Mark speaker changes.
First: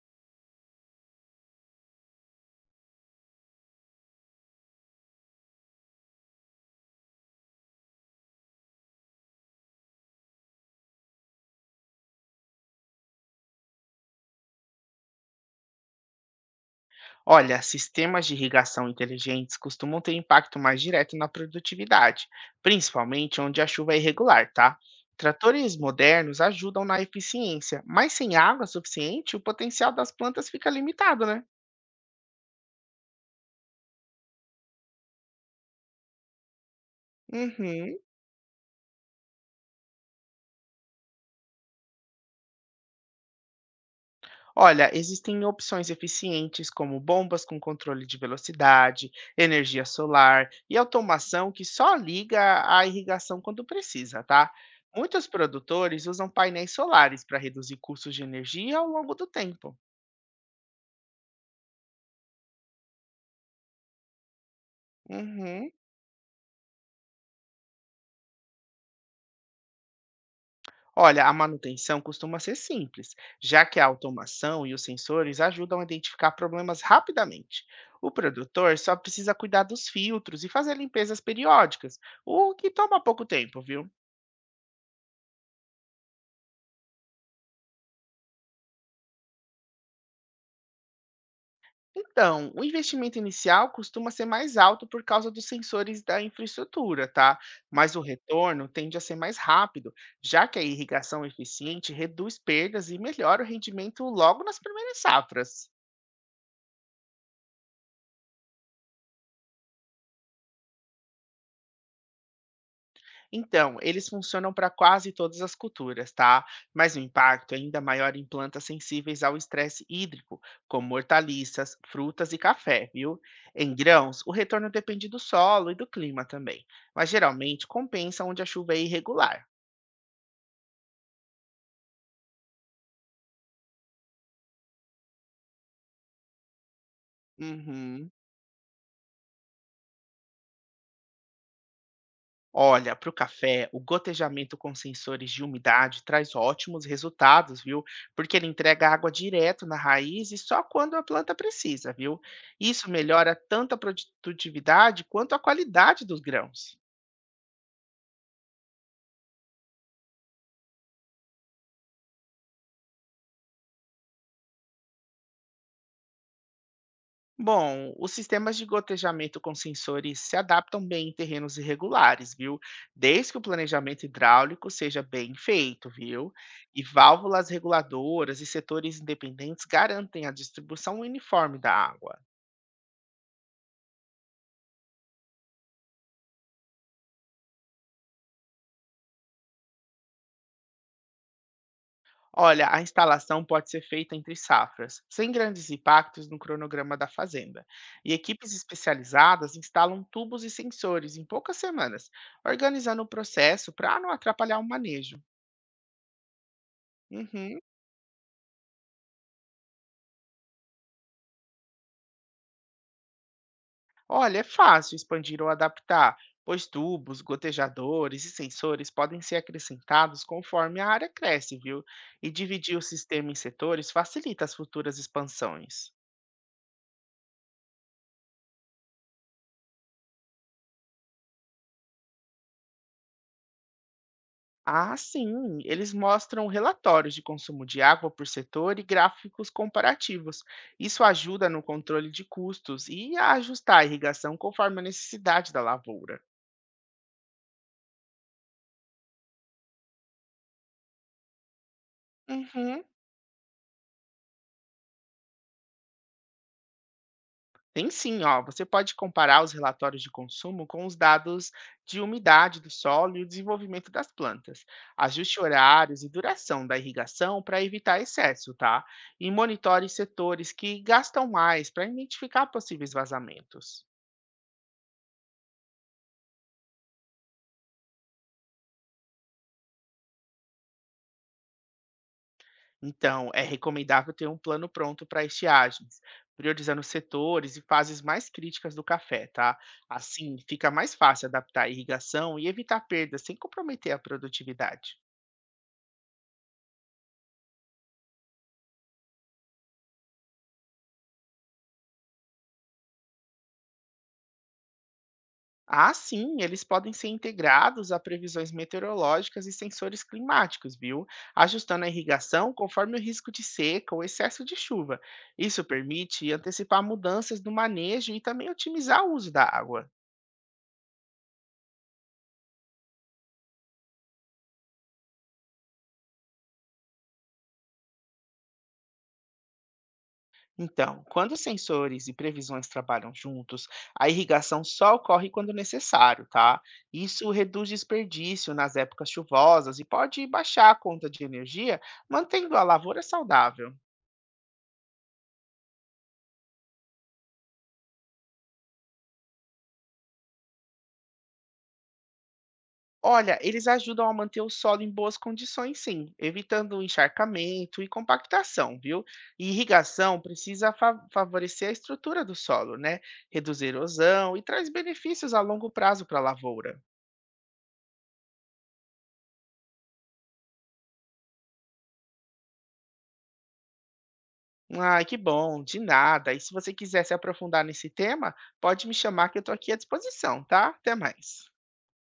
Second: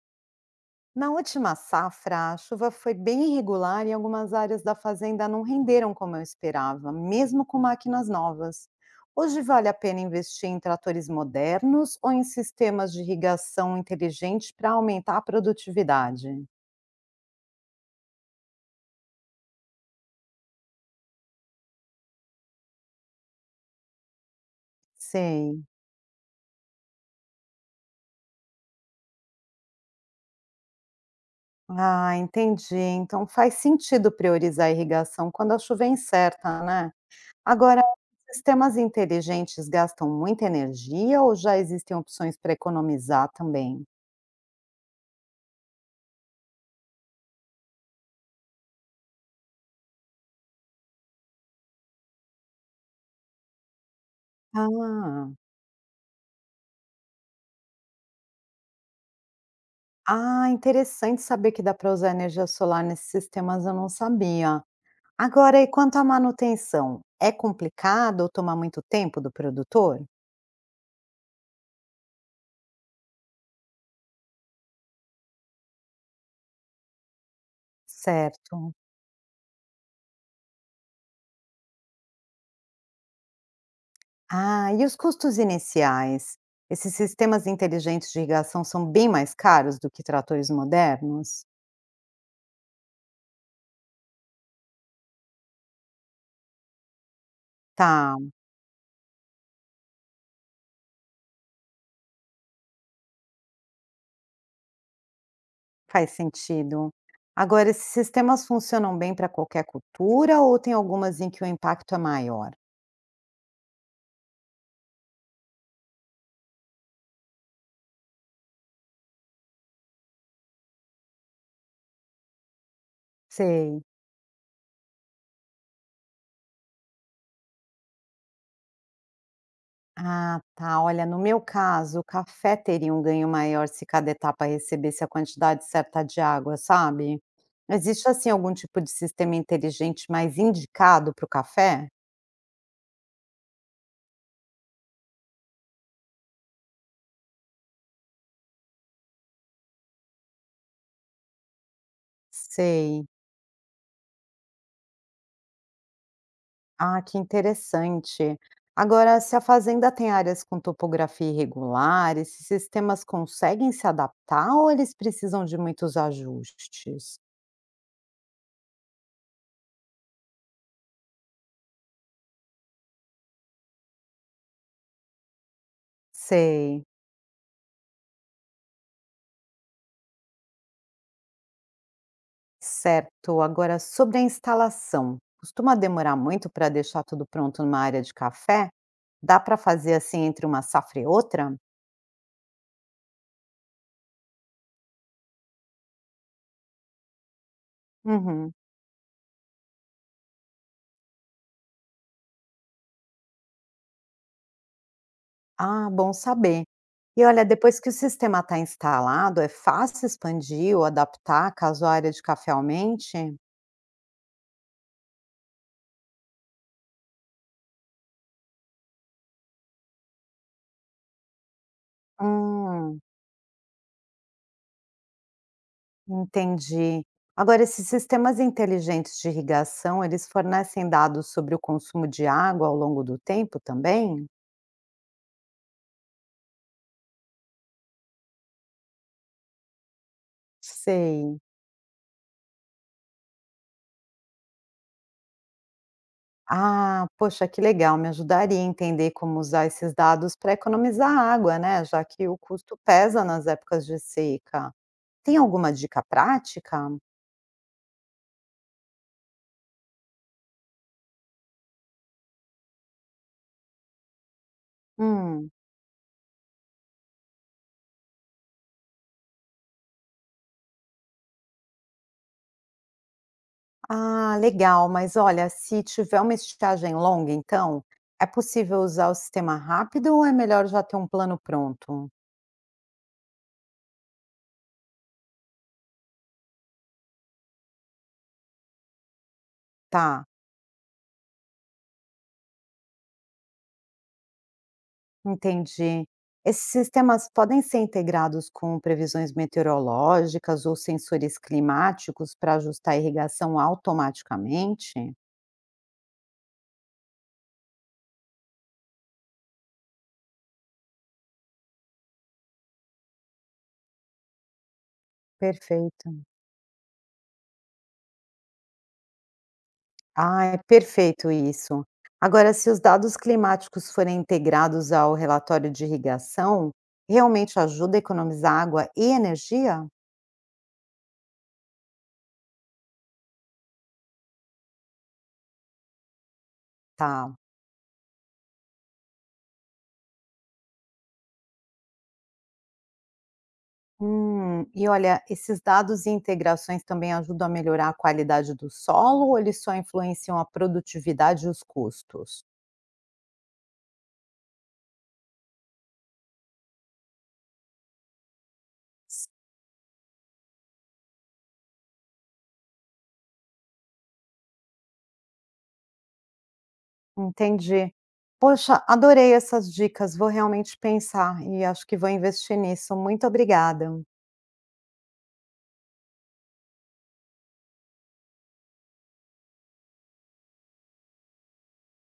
Speaker 1: Na última safra, a chuva foi bem irregular e algumas áreas da fazenda não renderam como eu esperava, mesmo com máquinas novas. Hoje vale a pena investir em tratores modernos ou em sistemas de irrigação inteligente para aumentar a produtividade?
Speaker 2: Olha, sistemas de irrigação inteligentes costumam ter impacto mais direto na produtividade, principalmente onde a chuva é irregular, tá?
Speaker 1: Sei.
Speaker 2: Tratores modernos ajudam na eficiência, mas sem água suficiente, o potencial das plantas fica limitado, né?
Speaker 1: Ah, entendi. Então faz sentido priorizar a irrigação quando a chuva é incerta, né? Agora,
Speaker 2: Uhum.
Speaker 1: sistemas inteligentes gastam muita energia ou já existem opções para economizar também?
Speaker 2: Olha, existem opções eficientes como bombas com controle de velocidade, energia solar e automação que só liga a irrigação quando precisa, tá? Muitos
Speaker 1: Ah.
Speaker 2: produtores usam painéis solares para reduzir custos de energia ao longo do tempo.
Speaker 1: Ah, interessante saber que dá para usar energia solar nesses sistemas, eu não sabia. Agora, e
Speaker 2: Uhum.
Speaker 1: quanto à manutenção? É complicado ou toma muito tempo do produtor?
Speaker 2: Olha, a manutenção costuma ser simples, já que a automação e os sensores ajudam a identificar problemas rapidamente. O
Speaker 1: Certo.
Speaker 2: produtor só precisa cuidar dos filtros e fazer limpezas periódicas, o que toma pouco tempo, viu?
Speaker 1: Ah, e os custos iniciais? Esses sistemas inteligentes de irrigação são bem mais caros do que tratores modernos?
Speaker 2: Então, o investimento inicial costuma ser mais alto por causa dos sensores da infraestrutura, tá? Mas o
Speaker 1: Tá,
Speaker 2: retorno tende a ser mais rápido, já que a irrigação eficiente reduz perdas e melhora o rendimento logo nas primeiras safras.
Speaker 1: faz sentido. Agora, esses sistemas funcionam bem para qualquer cultura ou tem algumas em que o impacto é maior?
Speaker 2: Então, eles funcionam para quase todas as culturas, tá? Mas o impacto é ainda maior em plantas sensíveis ao estresse hídrico, como hortaliças, frutas e café, viu? Em
Speaker 1: Sei.
Speaker 2: grãos, o retorno depende do solo e do clima também, mas geralmente compensa onde a chuva é irregular.
Speaker 1: Ah, tá. Olha, no meu caso, o café teria um ganho maior se cada etapa recebesse a quantidade certa de água, sabe? Existe,
Speaker 2: Uhum.
Speaker 1: assim, algum tipo de sistema inteligente mais indicado para o café?
Speaker 2: Olha, para o café, o gotejamento com sensores de umidade traz ótimos resultados, viu? Porque ele entrega água direto na raiz e só quando a planta precisa, viu? Isso
Speaker 1: Sei.
Speaker 2: melhora tanto a produtividade quanto a qualidade dos grãos.
Speaker 1: Ah, que interessante. Agora, se a fazenda tem áreas com topografia irregular, esses sistemas conseguem se adaptar ou eles precisam de muitos ajustes?
Speaker 2: Bom, os sistemas de gotejamento com sensores se adaptam bem em terrenos irregulares, viu? Desde que o planejamento hidráulico seja bem feito, viu? E
Speaker 1: Sei.
Speaker 2: válvulas reguladoras e setores independentes garantem a distribuição uniforme da água.
Speaker 1: Certo. Agora, sobre a instalação, costuma demorar muito para deixar tudo pronto numa área de café? Dá para fazer assim entre uma safra e outra?
Speaker 2: Olha, a instalação pode ser feita entre safras, sem grandes impactos no cronograma da fazenda. E equipes
Speaker 1: Uhum.
Speaker 2: especializadas instalam tubos e sensores em poucas semanas, organizando o processo para não atrapalhar o manejo.
Speaker 1: Ah, bom saber. E olha,
Speaker 2: Uhum.
Speaker 1: depois que o sistema está instalado, é fácil expandir ou adaptar caso a área de café aumente?
Speaker 2: Olha, é fácil expandir ou adaptar, pois tubos, gotejadores e sensores podem ser acrescentados conforme a área cresce, viu? E dividir o
Speaker 1: Hum,
Speaker 2: sistema em setores facilita as futuras expansões.
Speaker 1: entendi. Agora, esses sistemas inteligentes de irrigação, eles fornecem dados sobre o consumo de água ao longo do tempo também?
Speaker 2: Ah, sim. Eles mostram relatórios de consumo de água por setor e gráficos comparativos. Isso
Speaker 1: Sei.
Speaker 2: ajuda no controle de custos e a ajustar a irrigação conforme a necessidade da lavoura.
Speaker 1: Ah, poxa, que legal, me ajudaria a entender como usar esses dados para economizar água, né? Já que o custo
Speaker 2: Uhum.
Speaker 1: pesa nas épocas de seca. Tem alguma dica prática?
Speaker 2: Tem sim, ó. Você pode comparar os relatórios de consumo com os dados de umidade do solo e o desenvolvimento das plantas. Ajuste
Speaker 1: Hum,
Speaker 2: horários e duração da irrigação para evitar excesso, tá? E monitore setores que gastam mais para identificar possíveis vazamentos.
Speaker 1: ah, legal, mas olha, se tiver uma estiagem longa, então, é possível usar o sistema rápido ou é melhor já ter um plano pronto?
Speaker 2: Então, é recomendável ter um plano pronto para estiagens, priorizando setores e fases mais críticas do café, tá?
Speaker 1: Tá.
Speaker 2: Assim, fica mais fácil adaptar a irrigação e evitar perdas sem comprometer a produtividade.
Speaker 1: Entendi. Esses sistemas podem ser integrados com previsões meteorológicas ou sensores climáticos para ajustar a irrigação automaticamente?
Speaker 2: Ah, sim, eles podem ser integrados a previsões meteorológicas e sensores climáticos, viu? Ajustando a irrigação conforme o risco de seca ou excesso de chuva. Isso
Speaker 1: Perfeito.
Speaker 2: permite antecipar mudanças no manejo e também otimizar o uso da água.
Speaker 1: Ah, é perfeito isso. Agora, se os dados climáticos forem integrados ao relatório de irrigação, realmente ajuda a economizar água e energia?
Speaker 2: Então, quando os sensores e previsões trabalham juntos, a irrigação só ocorre quando necessário, tá? Isso
Speaker 1: Tá.
Speaker 2: reduz desperdício nas épocas chuvosas e pode baixar a conta de energia, mantendo a lavoura saudável.
Speaker 1: E olha, esses dados e integrações também ajudam a melhorar a qualidade do solo ou eles só influenciam a produtividade e os custos?
Speaker 2: Olha, eles ajudam a manter o solo em boas condições, sim, evitando o encharcamento e compactação, viu? E irrigação precisa favorecer a estrutura do solo, né? Reduzir erosão e traz benefícios a longo prazo para a lavoura.
Speaker 1: Entendi. Poxa, adorei essas dicas, vou realmente pensar e acho que vou investir nisso. Muito obrigada.
Speaker 2: Ai, que bom, de nada. E se você quiser se aprofundar nesse tema, pode me chamar que eu estou aqui à disposição, tá? Até mais.